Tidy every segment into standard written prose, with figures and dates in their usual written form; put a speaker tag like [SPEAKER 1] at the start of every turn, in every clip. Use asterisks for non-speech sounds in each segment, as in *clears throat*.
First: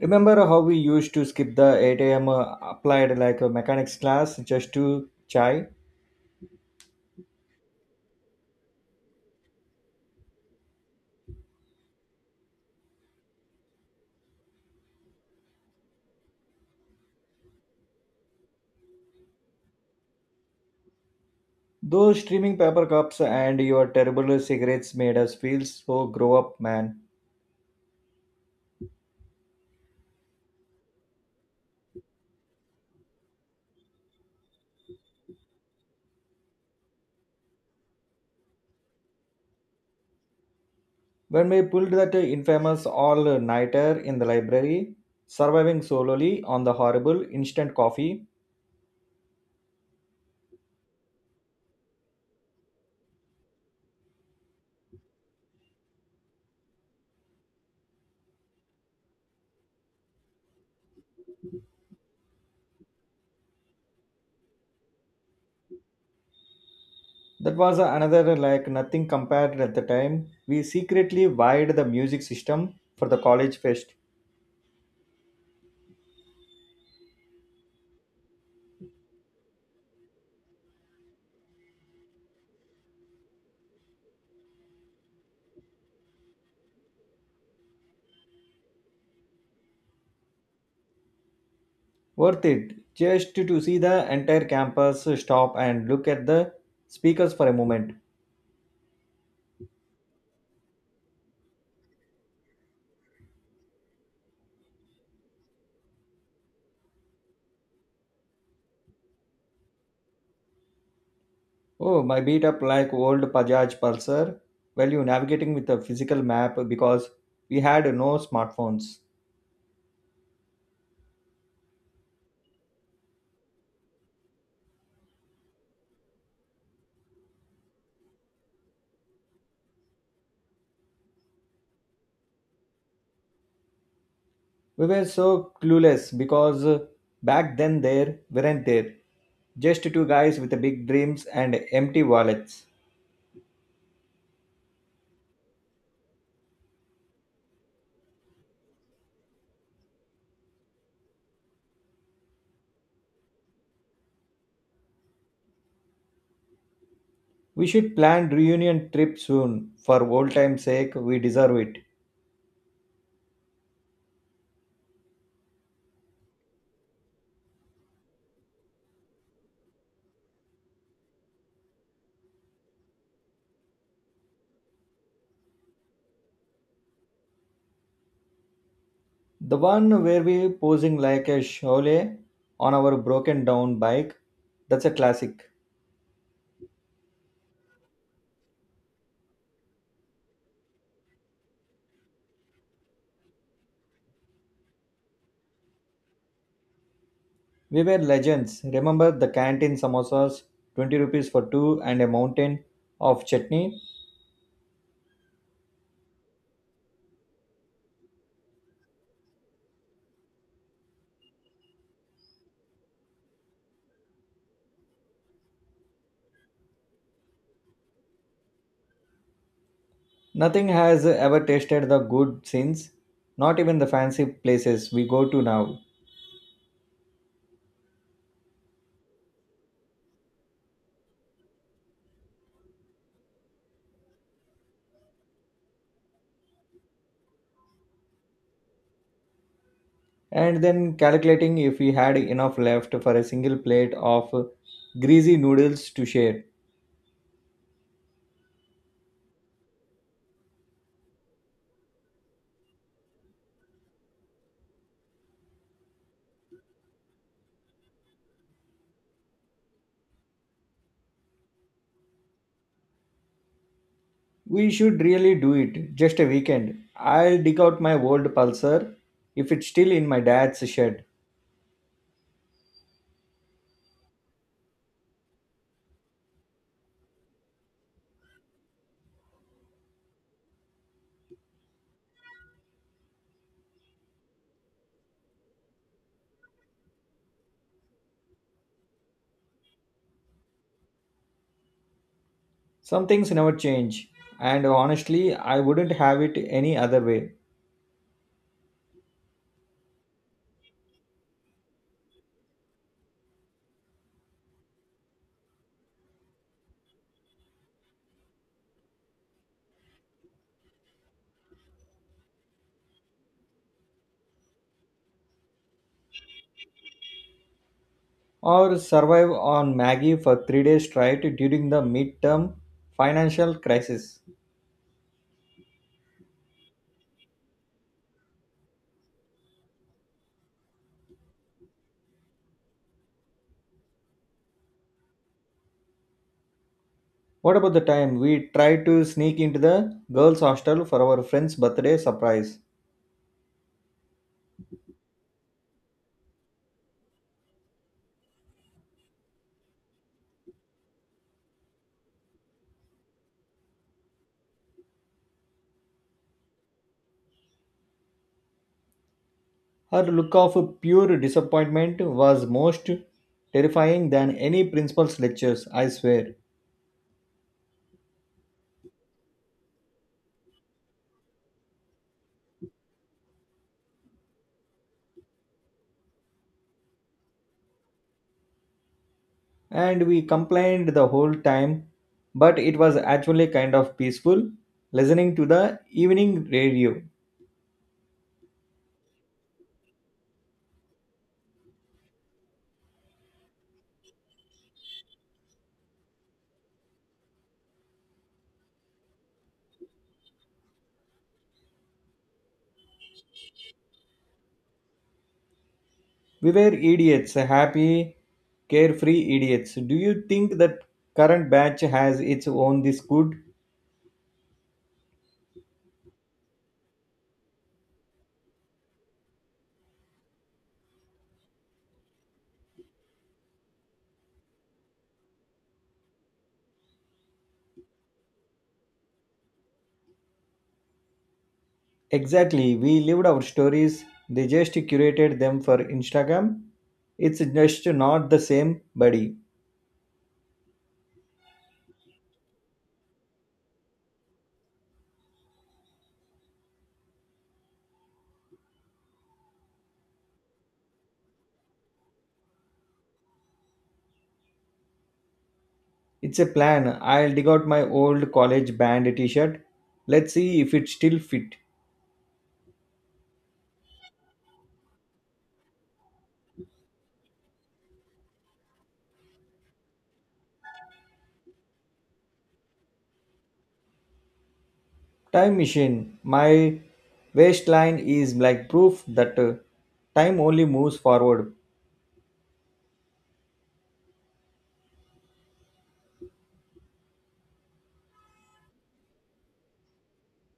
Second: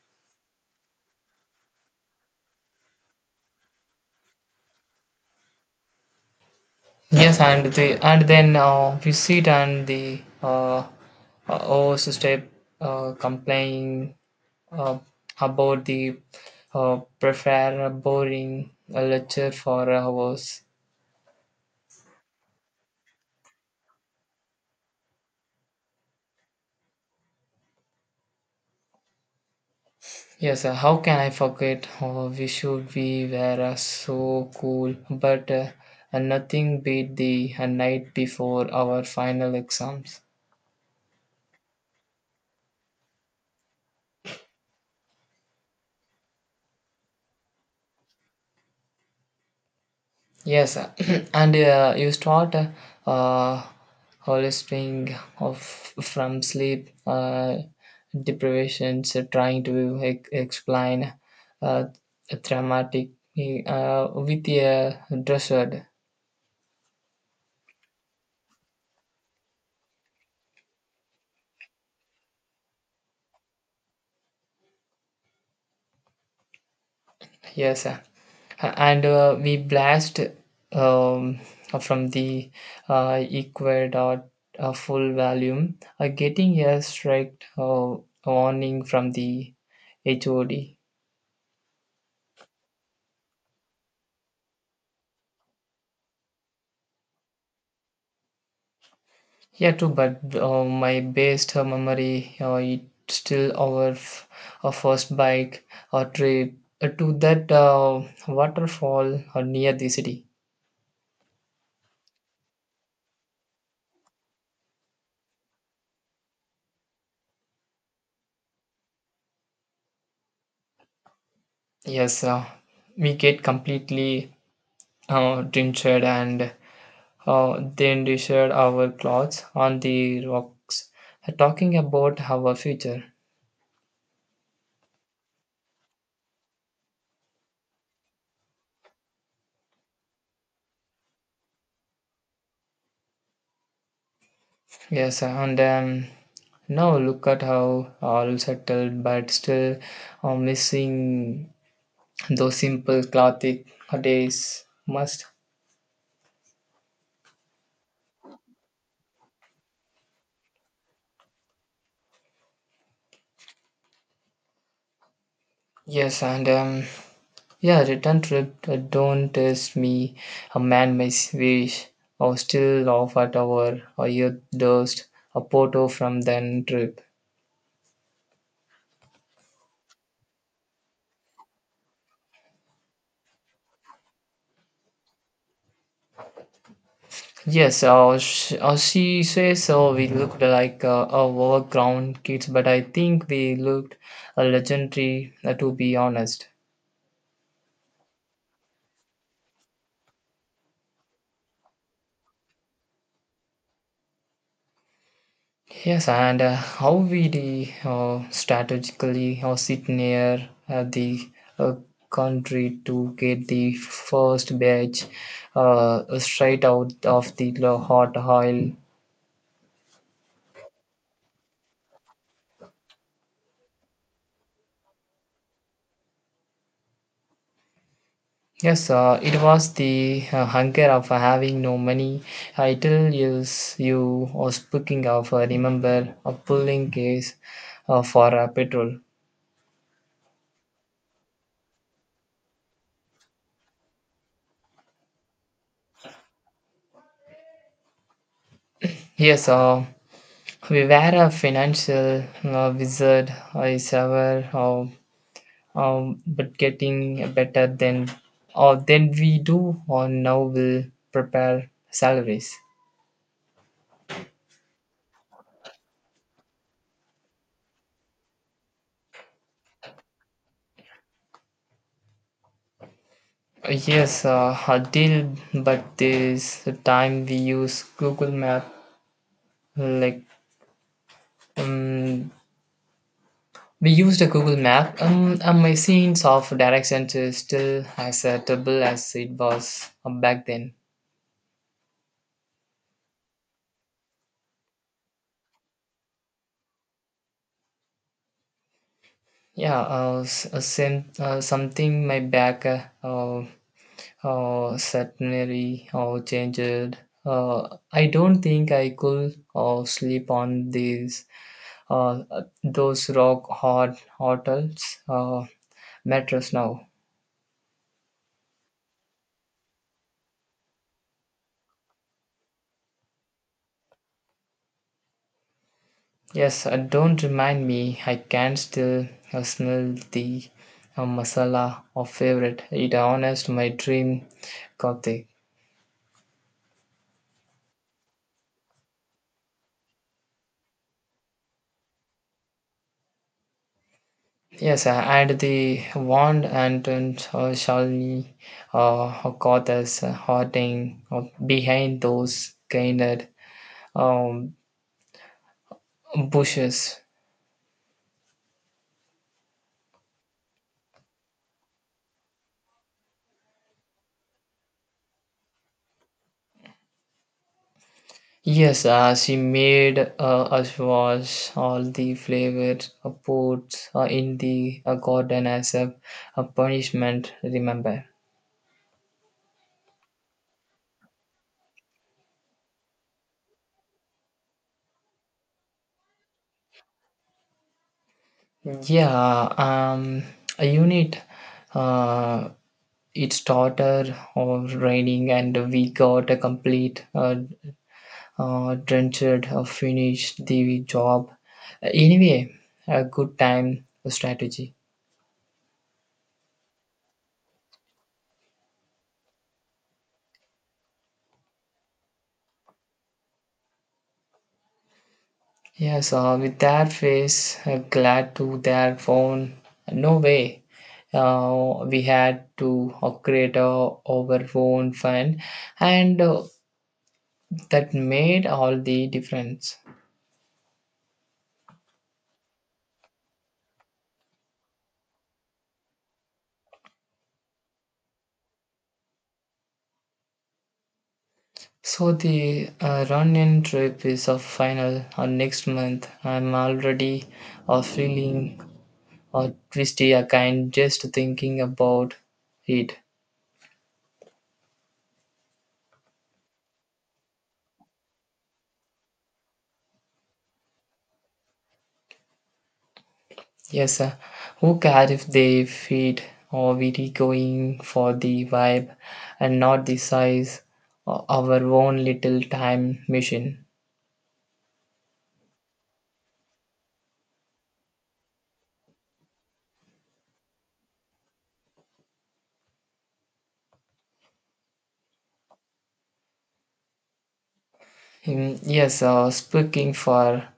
[SPEAKER 1] Remember how we used to skip the 8 a.m. Applied like a mechanics class just to chai?
[SPEAKER 2] Yes, and then we sit and the host step complaining, uh, about the prefer a boring lecture for hours.
[SPEAKER 1] Those streaming paper cups and your terrible cigarettes made us feel so grow up, man.
[SPEAKER 2] Yes, how can I forget? Oh, we should be were so cool, but nothing beat the night before our final exams.
[SPEAKER 1] When we pulled that infamous all nighter in the library, surviving solely on the horrible instant coffee,
[SPEAKER 2] Yes, *clears throat* and you start uh, holisting of from sleep deprivations, trying to explain uh, traumatic with a dresser.
[SPEAKER 1] that was another like nothing compared at the time. We secretly wired the music system for the college fest.
[SPEAKER 2] Yes, and we blast, um, from the Ecuador full volume, getting a strict warning from the HOD.
[SPEAKER 1] Worth it just to see the entire campus stop and look at the speakers for a moment.
[SPEAKER 2] Yeah, too, but my best memory, it's still our first bike trip to that waterfall near the city.
[SPEAKER 1] Oh, my beat up like old Pajaj Pulsar. Well, you navigating with a physical map because we had no smartphones.
[SPEAKER 2] Yes, we get completely drenched and then we shared our clothes on the rocks, talking about our future.
[SPEAKER 1] We were so clueless because back then there weren't there. Just two guys with big dreams and empty wallets.
[SPEAKER 2] Yes, and now look at how all settled, but still missing those simple classic days must.
[SPEAKER 1] We should plan reunion trip soon. For old time's sake, we deserve it.
[SPEAKER 2] Yes, and yeah, return trip. Don't test me, a man may wish, or still laugh at our or your dust, a photo from then trip.
[SPEAKER 1] The one where we posing like a shole on our broken down bike. That's a classic.
[SPEAKER 2] Yes, she says we looked like overgrown kids, but I think we looked legendary, to be honest.
[SPEAKER 1] We were legends. Remember the canteen samosas, 20 rupees for two and a mountain of chutney?
[SPEAKER 2] Yes, and how we strategically sit near the uh, country to get the first batch, straight out of the hot oil.
[SPEAKER 1] Nothing has ever tasted the good since. Not even the fancy places we go to now.
[SPEAKER 2] Yes, it was the hunger of having no money. I tell you, you or speaking of, remember a pulling case for petrol.
[SPEAKER 1] And then calculating if we had enough left for a single plate of greasy noodles to share.
[SPEAKER 2] Yes, we were a financial wizard. I sever. But getting better than or than we do or now will prepare salaries.
[SPEAKER 1] We should really do it. Just a weekend. I'll dig out my old pulsar if it's still in my dad's shed.
[SPEAKER 2] Yes, a deal, but this time we use Google Map. Like um, we used a Google Map. And my sense of directions is still as terrible as it was back then.
[SPEAKER 1] Some things never change. And honestly, I wouldn't have it any other way.
[SPEAKER 2] Yeah, same, something my back certainly or changed. I don't think I could sleep on these uh, those rock hard hotels mattress now.
[SPEAKER 1] Or survive on Maggie for 3 days straight during the midterm financial crisis.
[SPEAKER 2] Yes, don't remind me. I can still smell the masala of favorite. It honest my dream coffee.
[SPEAKER 1] What about the time we tried to sneak into the girls' hostel for our friend's birthday surprise?
[SPEAKER 2] Yes, and the wand and Shalini got us hiding behind those gained, um, bushes.
[SPEAKER 1] Her look of pure disappointment was most terrifying than any principal's lectures, I swear.
[SPEAKER 2] Yes, she made us wash all the flavored foods in the garden as a punishment, remember?
[SPEAKER 1] And we complained the whole time, but it was actually kind of peaceful listening to the evening radio.
[SPEAKER 2] Yeah, um, a unit, uh, it started raining and we got a complete Trenchard finished the job. Anyway, a good time strategy.
[SPEAKER 1] We were idiots, happy carefree idiots. Do you think that current batch has its own this good?
[SPEAKER 2] Yes, with that face, glad to their phone. No way. We had to create our own fund, and that made all the difference.
[SPEAKER 1] Exactly, we lived our stories. They just curated them for Instagram. It's just not the same, buddy.
[SPEAKER 2] So the run-in trip is a final next month. I'm already feeling or twisty a kind, just thinking about it.
[SPEAKER 1] It's a plan. I'll dig out my old college band t-shirt. Let's see if it's still fit.
[SPEAKER 2] Yes, sir. Who cares if they fit? Or we are going for the vibe and not the size? Our own little time machine.
[SPEAKER 1] Time machine. My waistline is like proof that time only moves forward.
[SPEAKER 2] Mm, yes, speaking for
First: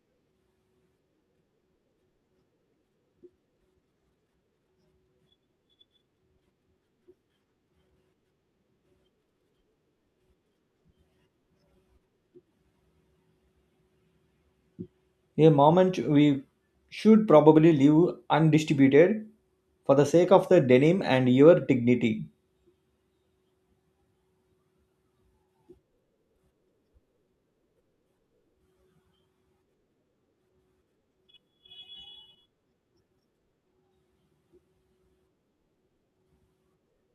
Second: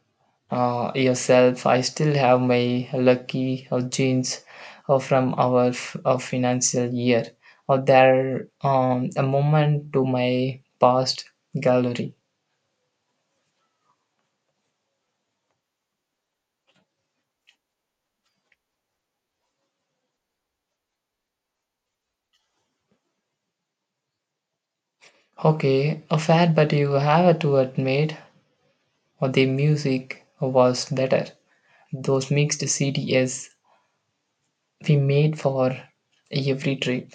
[SPEAKER 2] yourself, I still have my lucky jeans from our financial year. Or there, a moment to my past gallery.
[SPEAKER 1] A moment we should probably leave undistributed for the sake of the denim and your dignity.
[SPEAKER 2] Okay, a fair, but you have to admit the music was better. Those mixed CDs we made for every trip.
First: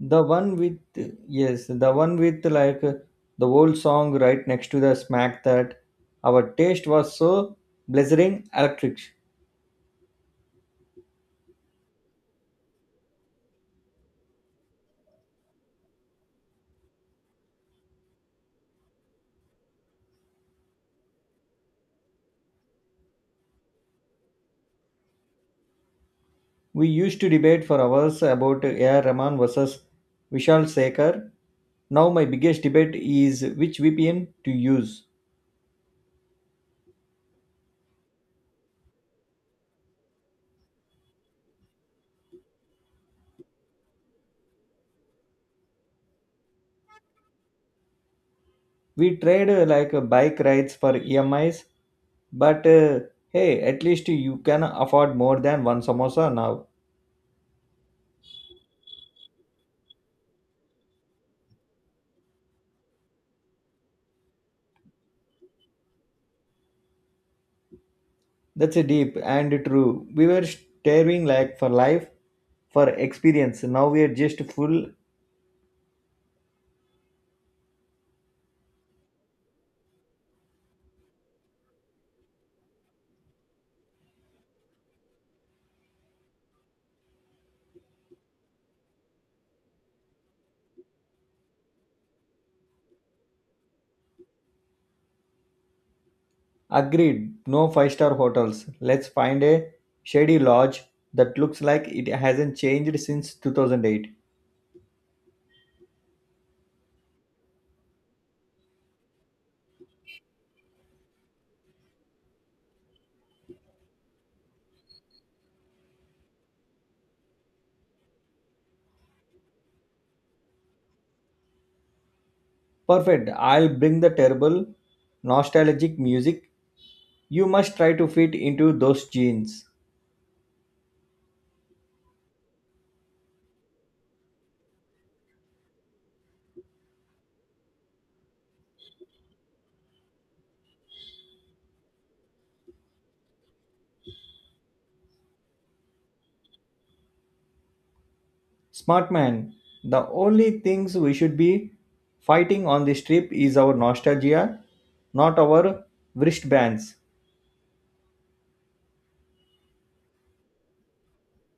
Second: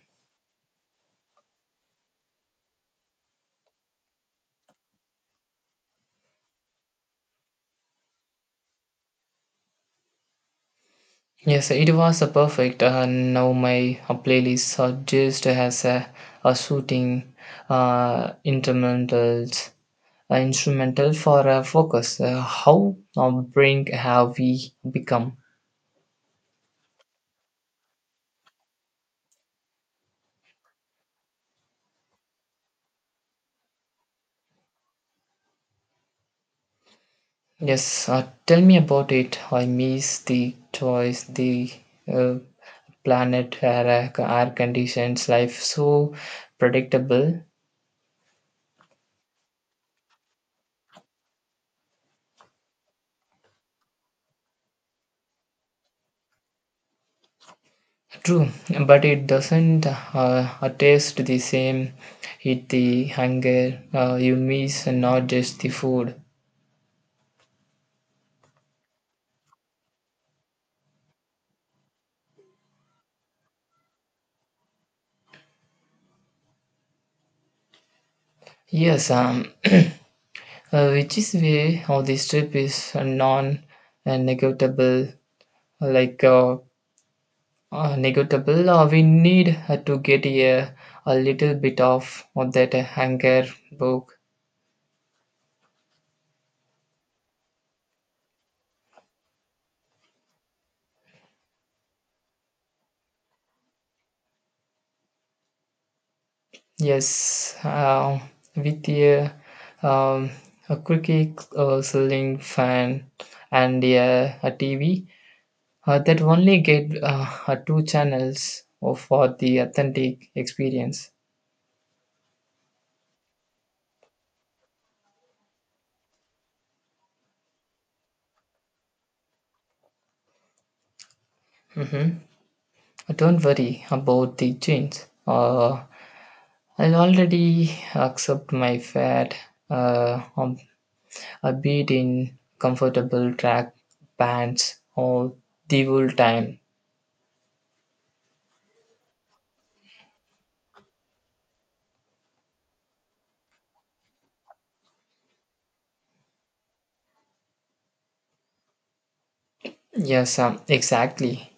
[SPEAKER 1] The one with, yes, the one with the old song right next to the smack that our taste was so blazing electric.
[SPEAKER 2] Yes, it was a perfect. Now my playlist just has a shooting instrumentals, instrumental for focus. How brink have we become?
[SPEAKER 1] We used to debate for hours about A.R. Rahman versus Vishal Sekar. Now my biggest debate is which VPN to use.
[SPEAKER 2] Yes, tell me about it. I miss the choice, the uh, planet, air, air conditions, life so predictable.
[SPEAKER 1] We trade bike rides for EMIs, but hey, at least you can afford more than one samosa now.
[SPEAKER 2] True, but it doesn't taste the same. It the hunger you miss, and not just the food.
[SPEAKER 1] That's a deep and true. We were staring like for life, for experience. Now we are just full.
[SPEAKER 2] Yes, *clears throat* which is why how this trip is non-negotiable. Like uh, Negotiable. We need to get a little bit of that anger book.
[SPEAKER 1] Agreed. No five-star hotels. Let's find a shady lodge that looks like it hasn't changed since 2008.
[SPEAKER 2] Yes, with um, a quickie selling fan and a TV that only get two channels for the authentic experience.
[SPEAKER 1] Perfect. I'll bring the terrible nostalgic music. You must try to fit into those jeans.
[SPEAKER 2] Mm-hmm. Ah, don't worry about the change. Uh, I'll already accept my fate on upbeat in comfortable track pants all the whole time.
[SPEAKER 1] Smart man, the only things we should be fighting on this trip is our nostalgia, not our wristbands.
[SPEAKER 2] Yes, exactly.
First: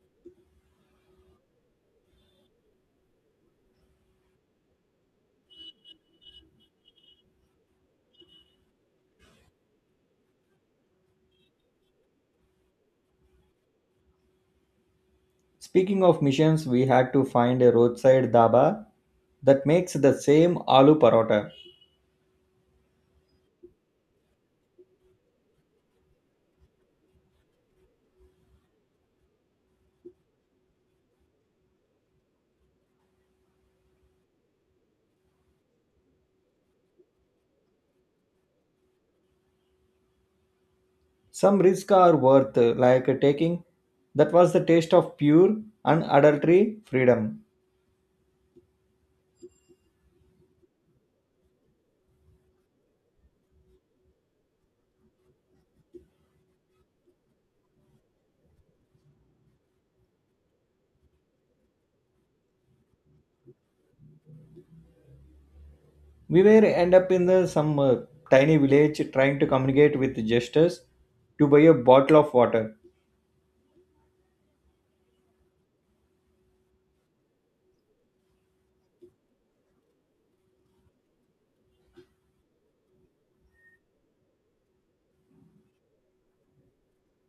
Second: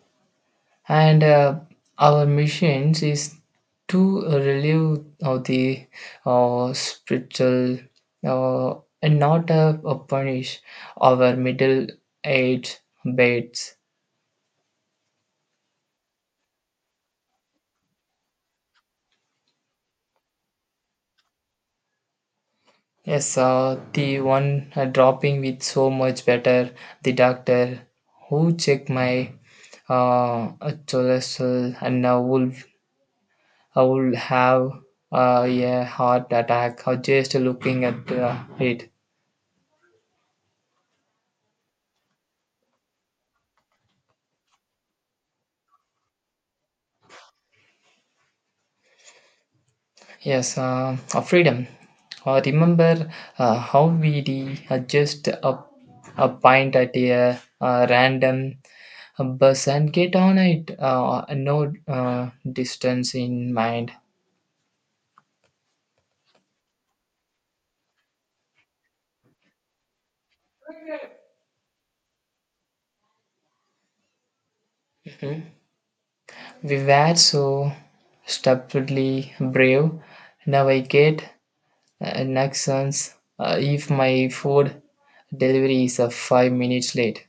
[SPEAKER 2] And our missions is to relieve of the spiritual uh, and not punish our middle age baits.
[SPEAKER 1] Speaking of missions, we had to find a roadside dhaba that makes the same aloo parota.
[SPEAKER 2] Yes, the one dropping with so much better, the doctor who checked my cholesterol and now will I would have a heart attack or just looking at it.
[SPEAKER 1] Some risks are worth like taking. That was the taste of pure, unadulterated freedom.
[SPEAKER 2] Yes, freedom. Remember how we just a pint at a, random bus and get on it, no distance in mind.
[SPEAKER 1] We were end up in the some tiny village trying to communicate with gestures to buy a bottle of water.
[SPEAKER 2] Mhm. We were so stupidly brave. Now I get an if my food delivery is 5 minutes late.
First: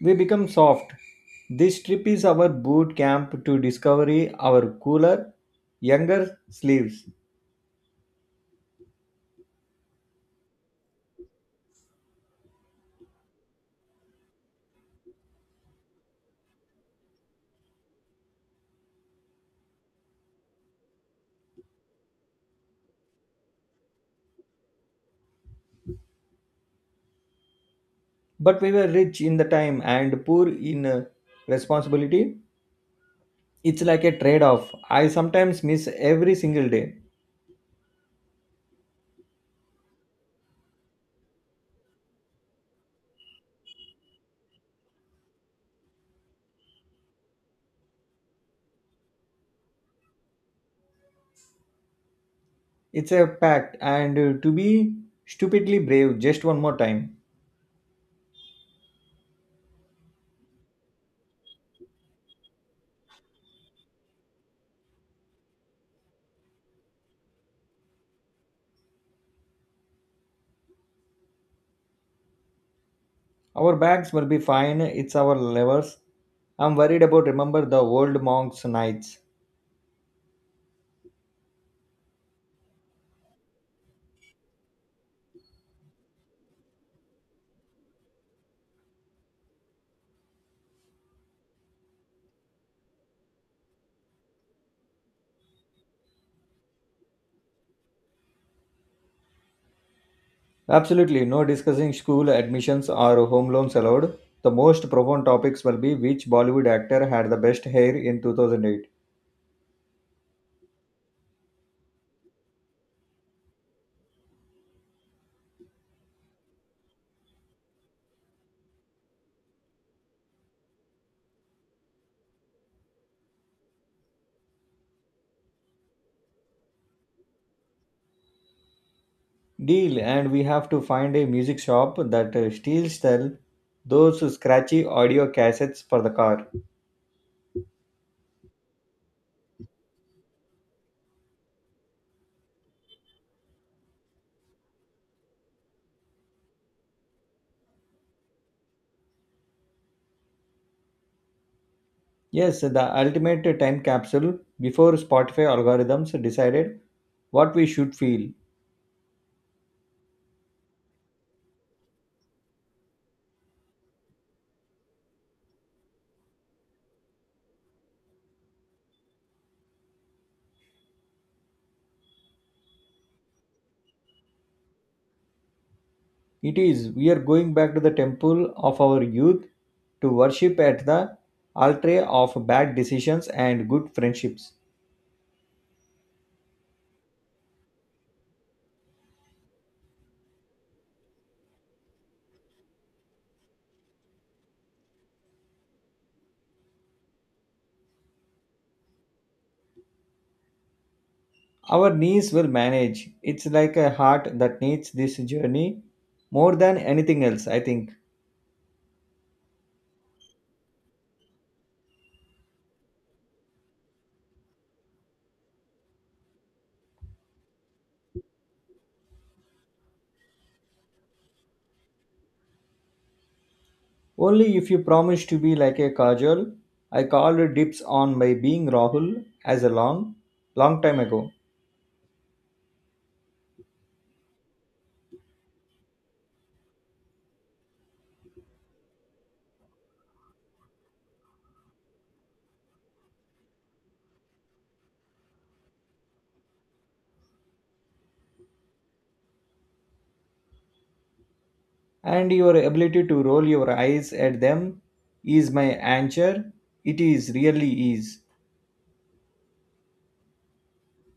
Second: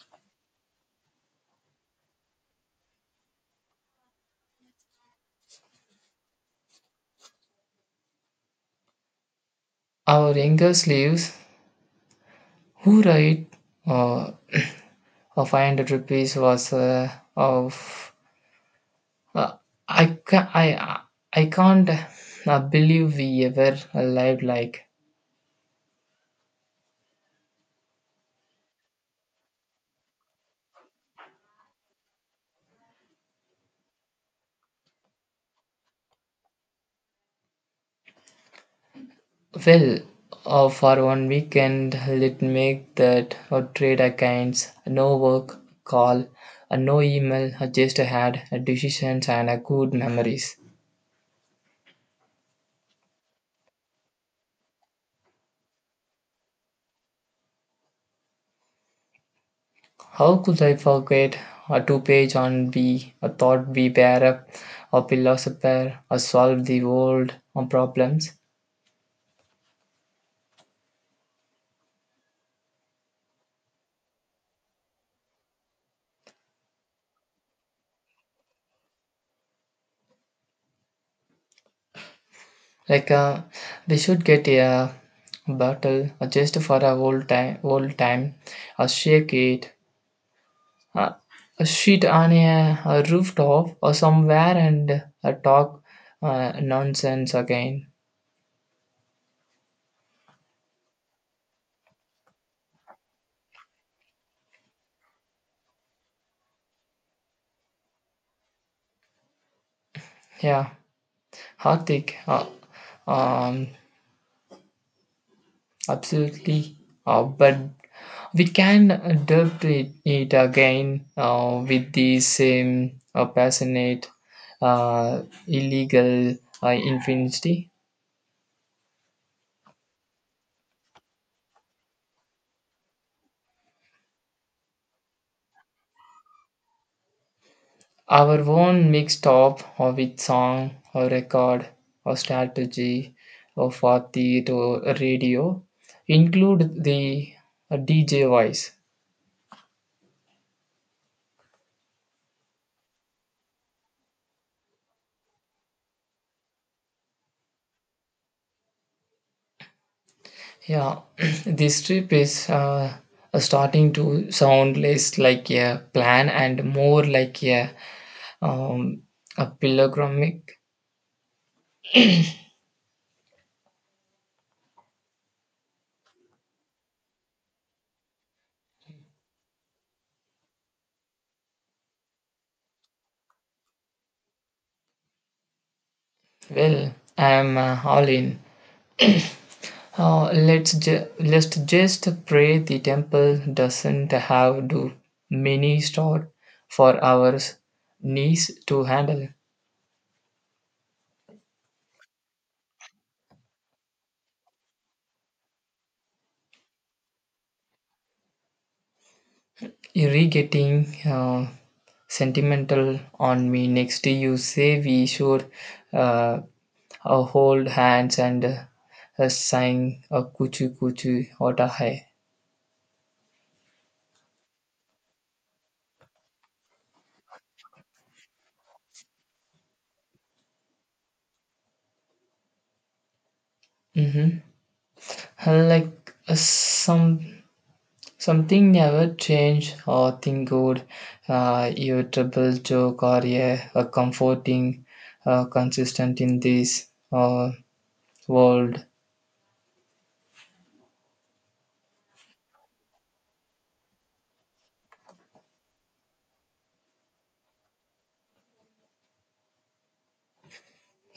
[SPEAKER 1] We become soft. This trip is our boot camp to discovery our cooler younger sleeves.
[SPEAKER 2] Our younger slaves who write uh, a 500 rupees was of uh, I, can I, I can't believe we ever lived like.
[SPEAKER 1] But we were rich in the time and poor in responsibility. It's like a trade off. I sometimes miss every single day.
[SPEAKER 2] Well, for one weekend let make that trade accounts no work call, no email, just had decisions and good memories.
[SPEAKER 1] It's a pact, and to be stupidly brave just one more time.
[SPEAKER 2] How could I forget a two page on be a thought be up a philosopher, a solve the world on problems?
[SPEAKER 1] Our bags will be fine, it's our levers. I'm worried about remember the old monks' nights.
[SPEAKER 2] Like uh, we should get a bottle just for a whole time, shake it, uh, a sheet on a rooftop or somewhere and talk nonsense again.
[SPEAKER 1] Absolutely, no discussing school admissions or home loans allowed. The most profound topics will be which Bollywood actor had the best hair in 2008.
[SPEAKER 2] Yeah, Hardik, um, absolutely. But we can it again with the same passionate, uh, illegal infinity.
[SPEAKER 1] Deal, and we have to find a music shop that still sell those scratchy audio cassettes for the car.
[SPEAKER 2] Our own mixed up with song or record or strategy or for the to radio include the DJ voice.
[SPEAKER 1] Yes, the ultimate time capsule before Spotify algorithms decided what we should feel.
[SPEAKER 2] Yeah, *clears throat* this trip is starting to sound less like a plan and more like a, Um, a pilgrimage.
[SPEAKER 1] It is, we are going back to the temple of our youth to worship at the altar of bad decisions and good friendships.
[SPEAKER 2] Well, I'm all in. *clears throat* Let's just pray the temple doesn't have too many stored for our knees to handle.
[SPEAKER 1] Our knees will manage. It's like a heart that needs this journey more than anything else, I think.
[SPEAKER 2] You're getting sentimental on me. Next, you say we should uh, hold hands and sing a kuchu kuchu or hai.
[SPEAKER 1] Only if you promise to be like a kajal, I called dips on my being Rahul as a long, long time ago.
[SPEAKER 2] Mm-hmm. Some something never change or think good, irritable joke or a comforting, consistent in this uh, world.
[SPEAKER 1] And your ability to roll your eyes at them is my answer. It is really is.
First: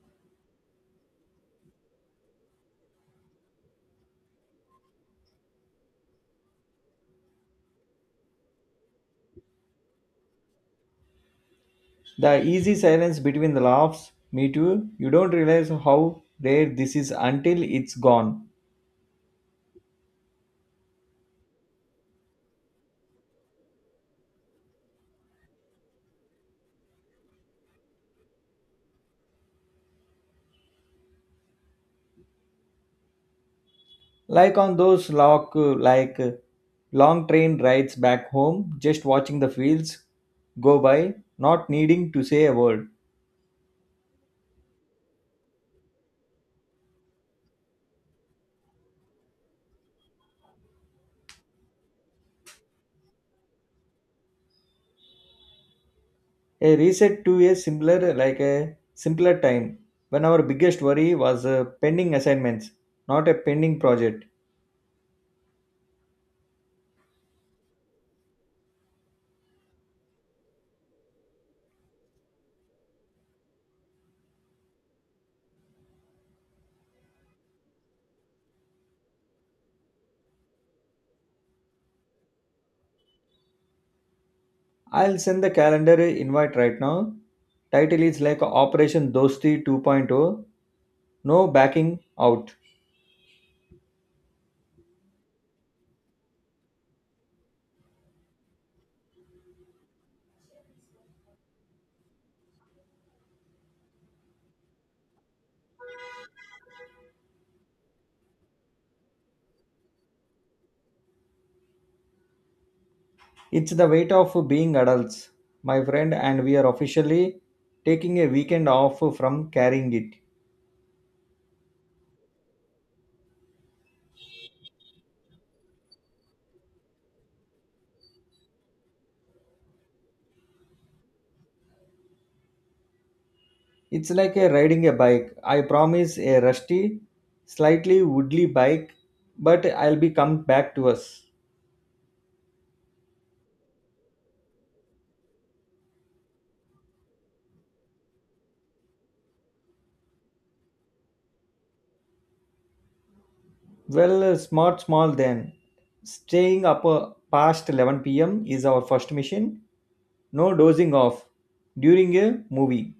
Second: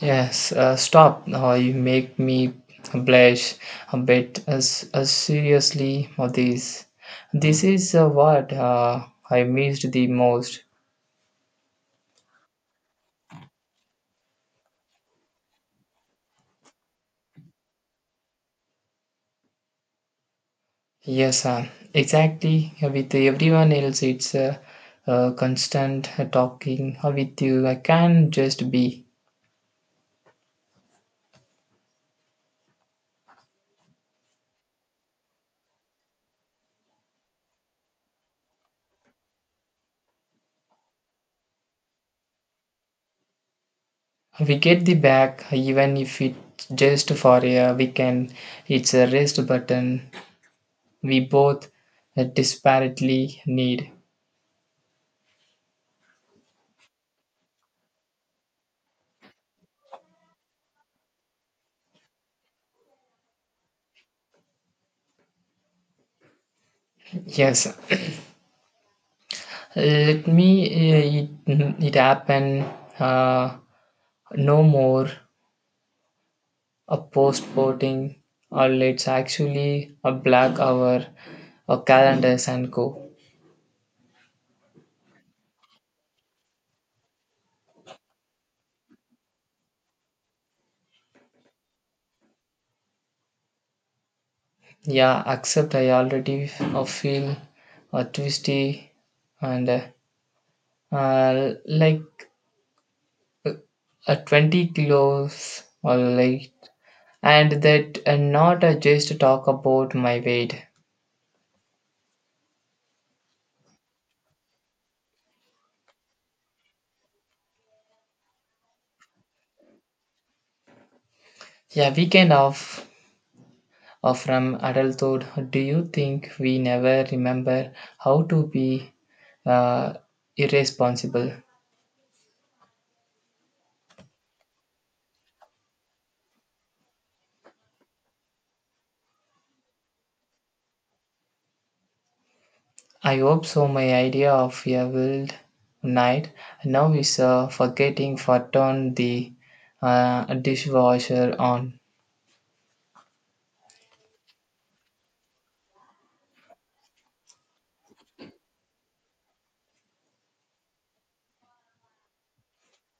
[SPEAKER 2] Yes, stop. You make me blush a bit as seriously for this. This is what I missed the most.
[SPEAKER 1] The easy silence between the laughs, me too, you don't realize how rare this is until it's gone.
[SPEAKER 2] Yes, exactly. With everyone else, it's constant talking. With you, I can just be.
[SPEAKER 1] Like on those lock, like long train rides back home, just watching the fields go by, not needing to say a word.
[SPEAKER 2] We get the back, even if it's just for a weekend, it's a rest button we both desperately need.
[SPEAKER 1] A reset to a simpler, like a simpler time when our biggest worry was pending assignments, not a pending project.
[SPEAKER 2] Yes, let me, it happen, uh, no more a postporting, or let's actually a black hour, or calendars and go.
[SPEAKER 1] I'll send the calendar invite right now. Title is like Operation Dosti 2.0, No Backing Out.
[SPEAKER 2] Yeah, except I already feel twisty and like 20 kilos or like and that and not just talk about my weight.
[SPEAKER 1] It's the weight of being adults, my friend, and we are officially taking a weekend off from carrying it.
[SPEAKER 2] Yeah, weekend off, from adulthood. Do you think we never remember how to be uh, irresponsible?
[SPEAKER 1] It's like a riding a bike. I promise a rusty, slightly woodly bike, but I'll be come back to us.
[SPEAKER 2] I hope so. My idea of a wild night now is forgetting for turn the dishwasher on.
[SPEAKER 1] Well, smart, small then. Staying up past 11 p.m. is our first mission. No dozing off during a movie.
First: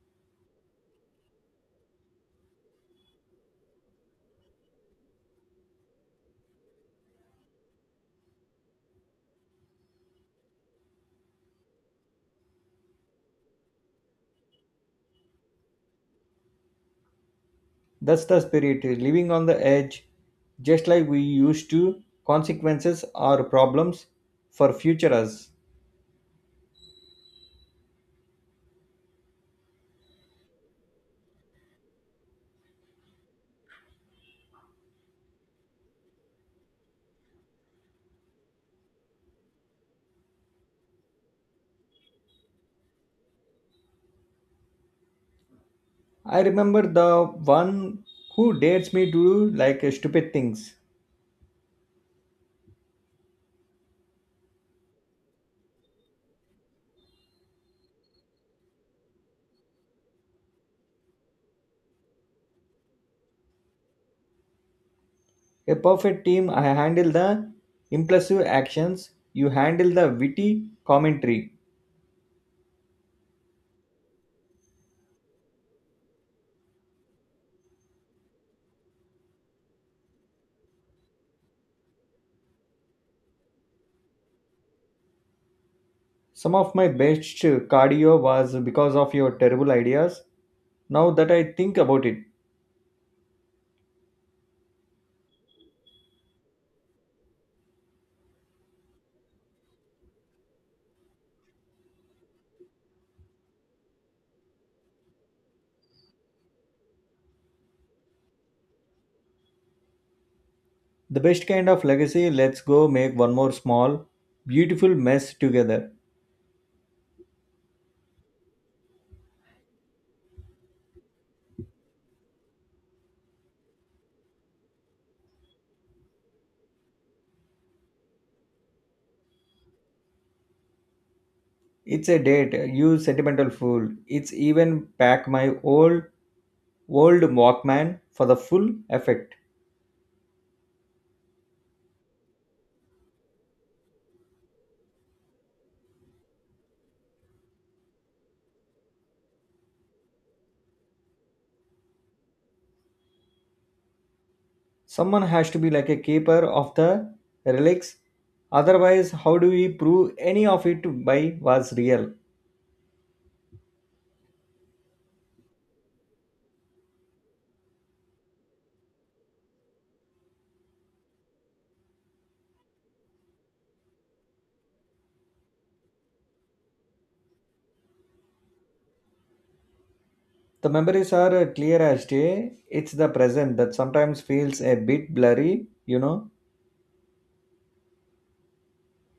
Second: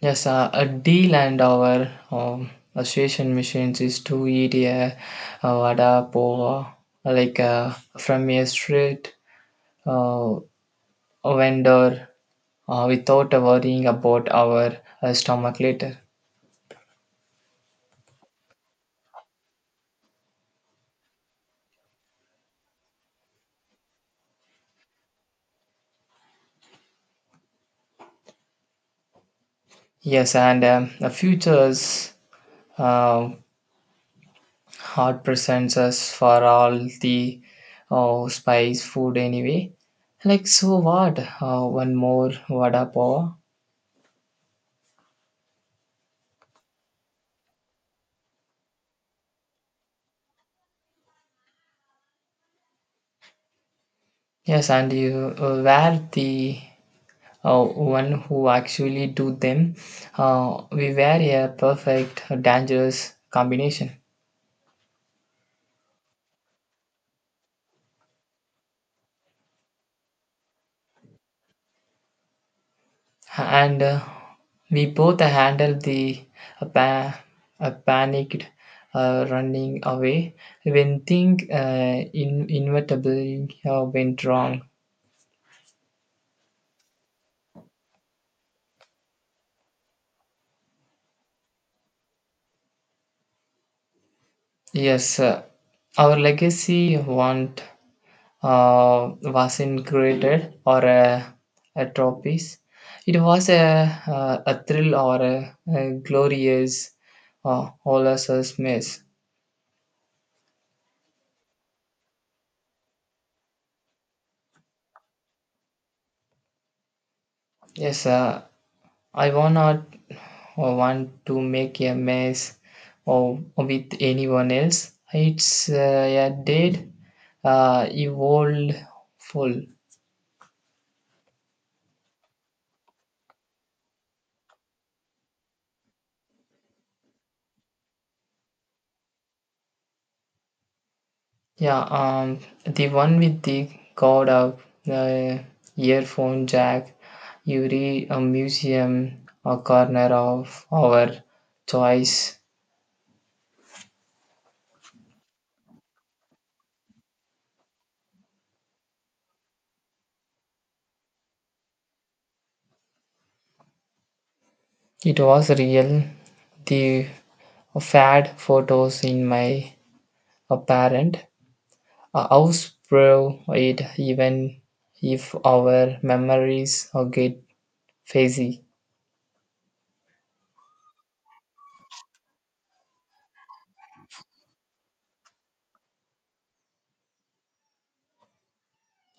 [SPEAKER 2] Yes, a deal and our association machines is to eat a vada pova, like uh, from a street uh, vendor without worrying about our stomach later.
[SPEAKER 1] That's the spirit, living on the edge, just like we used to. Consequences are problems for future us.
[SPEAKER 2] Yes, and the futures uh, hard presents us for all the spice food anyway. Like, so what? One more vada pova.
[SPEAKER 1] I remember the one who dares me to do stupid things.
[SPEAKER 2] Yes, and you wear the one who actually do them. We were a perfect, dangerous combination,
[SPEAKER 1] A perfect team, I handle the impulsive actions, you handle the witty commentary.
[SPEAKER 2] and we both handled the uh, pa- panicked running away when things inevitably went wrong.
[SPEAKER 1] Some of my best cardio was because of your terrible ideas. Now that I think about it,
[SPEAKER 2] Yes, our legacy won't was created or a trophies. It was a thrill or a glorious Olasus mess.
[SPEAKER 1] the best kind of legacy, let's go make one more small, beautiful mess together.
[SPEAKER 2] Yes, I want not want to make a mess or with anyone else. It's a dead, evolved full.
[SPEAKER 1] It's a date, you sentimental fool. It's even pack my old Walkman for the full effect.
[SPEAKER 2] Yeah, the one with the cord up, the earphone jack, you read a museum, a corner of our choice.
[SPEAKER 1] Someone has to be like a keeper of the relics. Otherwise, how do we prove any of it by was real?
[SPEAKER 2] It was real. The fad photos in my apparent a house prove it, even if our memories are get fuzzy.
[SPEAKER 1] The memories are clear as day. It's the present that sometimes feels a bit blurry,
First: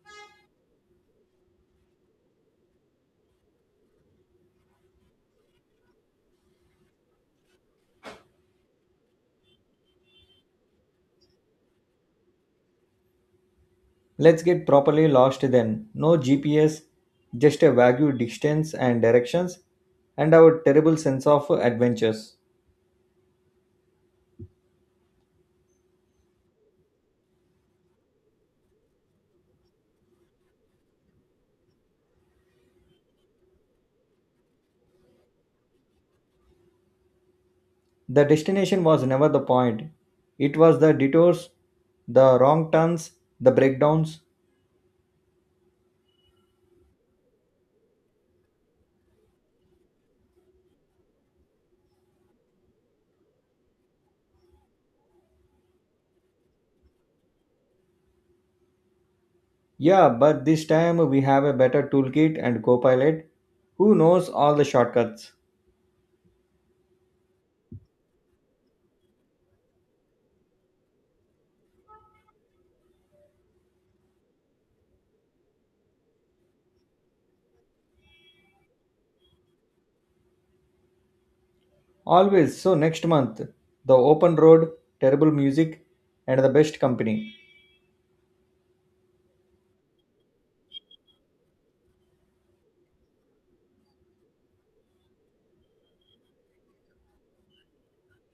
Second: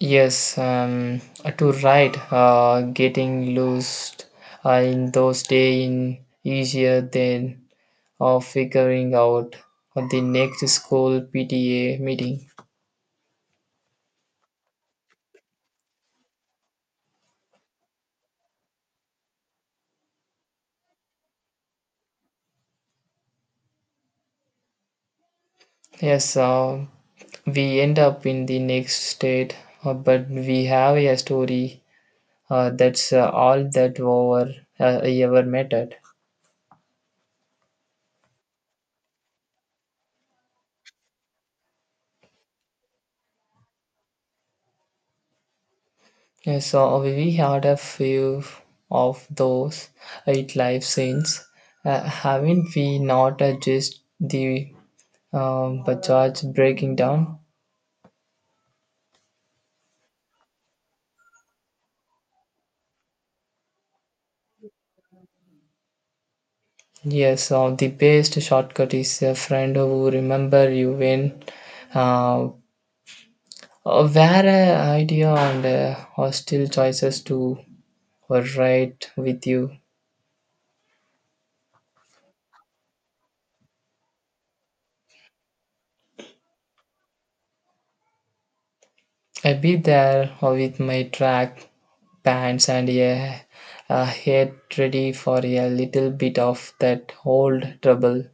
[SPEAKER 2] Yes, to write, getting lost in those days in easier than figuring out the next school PTA meeting.
[SPEAKER 1] Let's get properly lost then. No GPS, just a vague distance and directions, and our terrible sense of adventures.
[SPEAKER 2] Yes, we end up in the next state, but we have a story that's all that over ever mattered.
[SPEAKER 1] The destination was never the point. It was the detours, the wrong turns, the breakdowns.
[SPEAKER 2] Yes, so we had a few of those eight live scenes, haven't we? Not just the, Bajaj breaking down.
[SPEAKER 1] Yeah, but this time we have a better toolkit and co-pilot who knows all the shortcuts.
[SPEAKER 2] Yes, so the best shortcut is a friend who remember you when uh, where idea and hostile choices to were right with you.
[SPEAKER 1] Always. So next month, the open road, terrible music, and the best company.
[SPEAKER 2] I be there with my track pants and a head ready for a little bit of that old trouble.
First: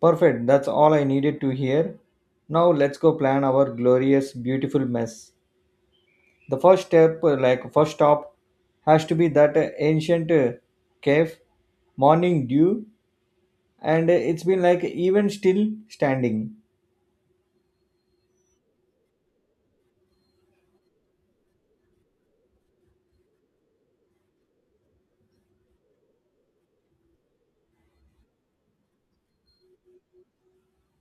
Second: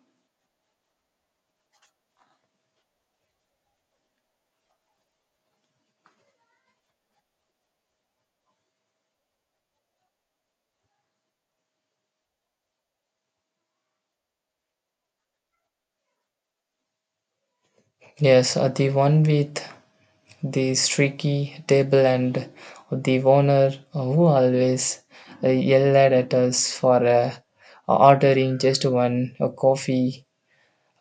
[SPEAKER 1] Perfect, that's all I needed to hear. Now let's go plan our glorious, beautiful mess. The first step, first stop, has to be that ancient cave, morning dew, and it's been like even still standing.
[SPEAKER 2] Yes, the one with the streaky table and the owner who always yelled at us for ordering just one coffee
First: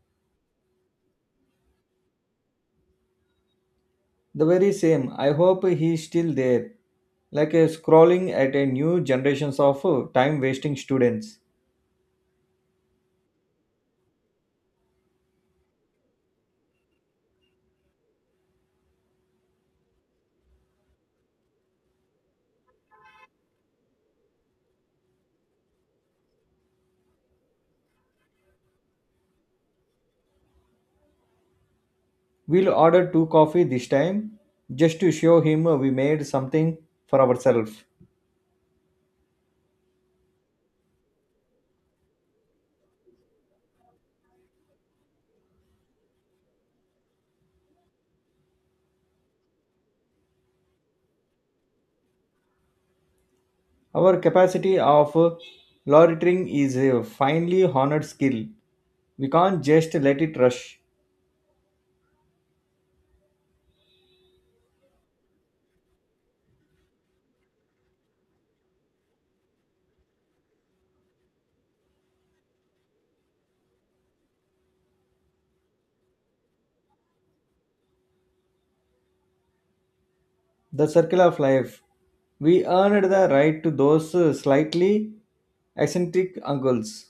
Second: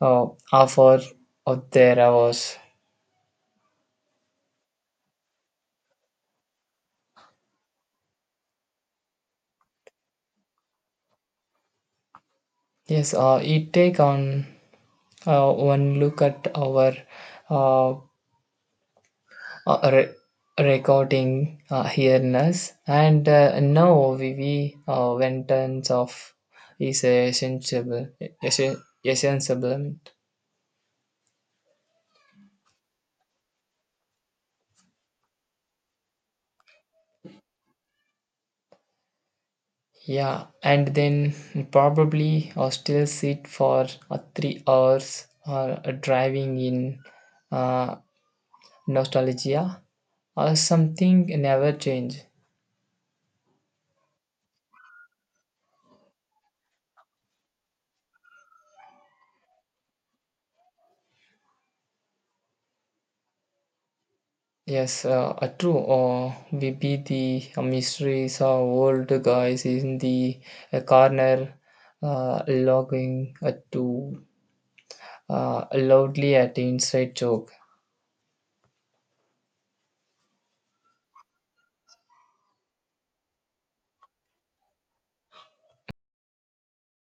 [SPEAKER 2] uh, offer of their hours.
[SPEAKER 1] The very same. I hope he's still there, scrolling at a new generations of time-wasting students.
[SPEAKER 2] Yes, it take on one look at our uh, uh, re- recording here-ness. And now we went tons of is essential, essential.
[SPEAKER 1] We'll order two coffee this time, just to show him we made something for ourselves.
[SPEAKER 2] Yeah, and then probably I'll still sit for 3 hours or driving in uh, nostalgia or something never change.
[SPEAKER 1] Our capacity of loitering is a finely honored skill. We can't just let it rush.
[SPEAKER 2] Yes, true. We be the mysteries of old guys in the corner, logging to loudly at inside joke.
[SPEAKER 1] The circle of life. We earned the right to those slightly eccentric uncles.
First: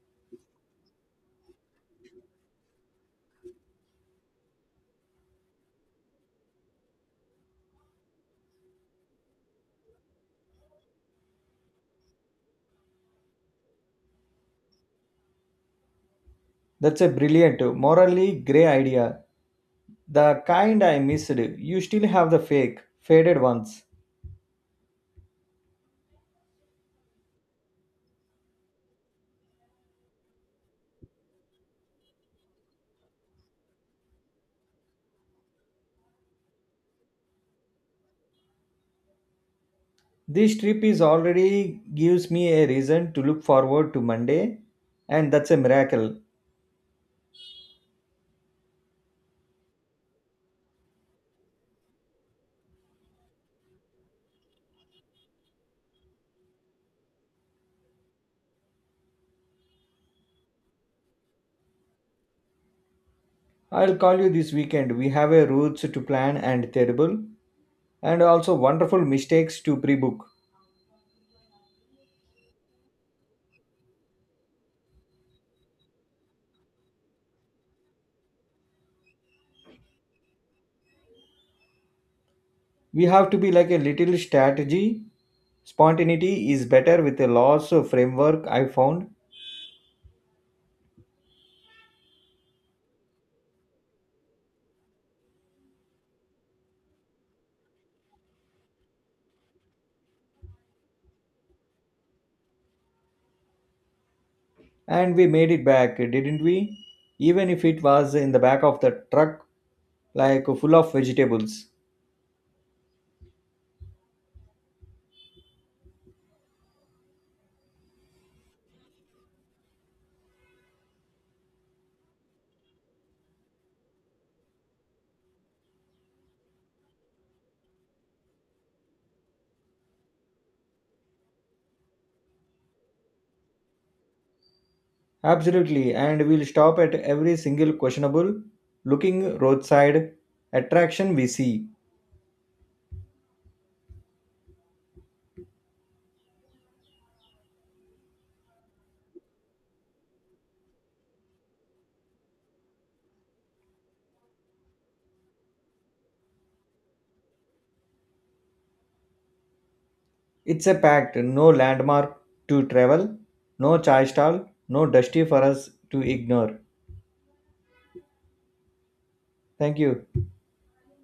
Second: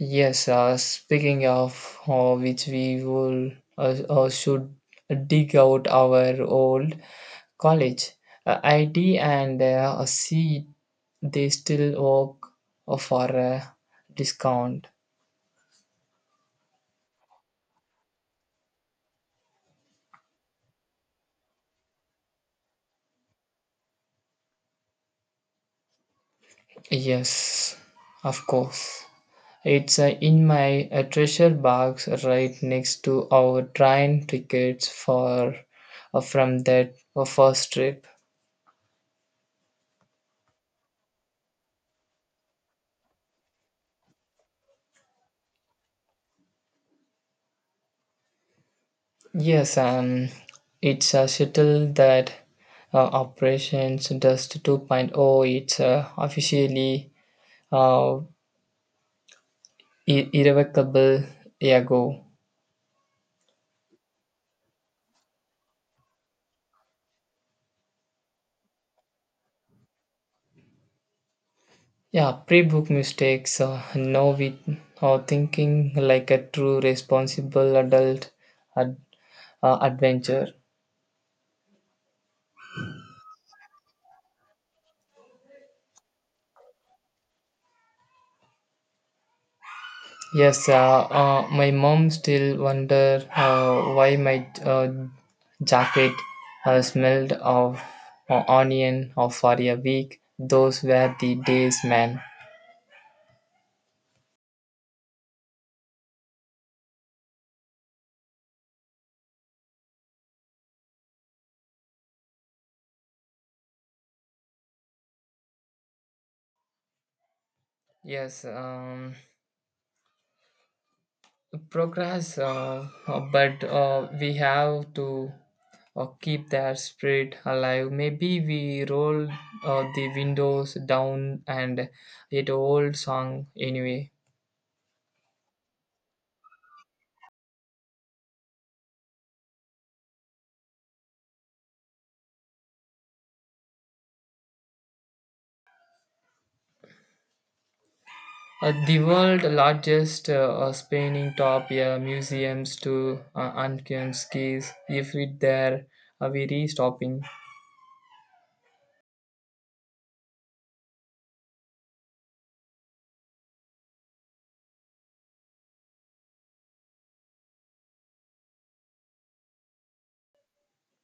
[SPEAKER 2] Yes, speaking of which, we will should dig out our old college ID and see they still work for a discount.
[SPEAKER 1] That's a brilliant, morally grey idea. The kind I missed. You still have the fake, faded ones.
[SPEAKER 2] Yes, of course. It's in my treasure box right next to our train tickets for from that first trip.
[SPEAKER 1] This trip is already gives me a reason to look forward to Monday, and that's a miracle.
[SPEAKER 2] Yes, it's a shuttle that uh, operations Dust 2.0. point oh. It's officially uh, irrevocable ago.
[SPEAKER 1] I'll call you this weekend. We have a routes to plan and terrible, and also wonderful mistakes to pre-book.
[SPEAKER 2] Yeah, pre-book mistakes. No, we are thinking like a true responsible adult ad- adventure.
[SPEAKER 1] We have to be like a little strategy. Spontaneity is better with a loss of framework. I found,
[SPEAKER 2] Yes, my mom still wonder why my jacket smelled of onion for a week. Those were the days, man.
[SPEAKER 1] and we made it back, didn't we? Even if it was in the back of the truck, like full of vegetables.
[SPEAKER 2] Yes, progress, but we have to keep that spirit alive. Maybe we roll the windows down and it old song anyway.
[SPEAKER 1] Absolutely, and we'll stop at every single questionable looking roadside attraction we see.
[SPEAKER 2] The world's largest spanning top yeah, museums to Ankian skis. If we there, we re-stopping.
[SPEAKER 1] It's a pact, no landmark to travel, no chai stall, no dusty for us to ignore. Thank you.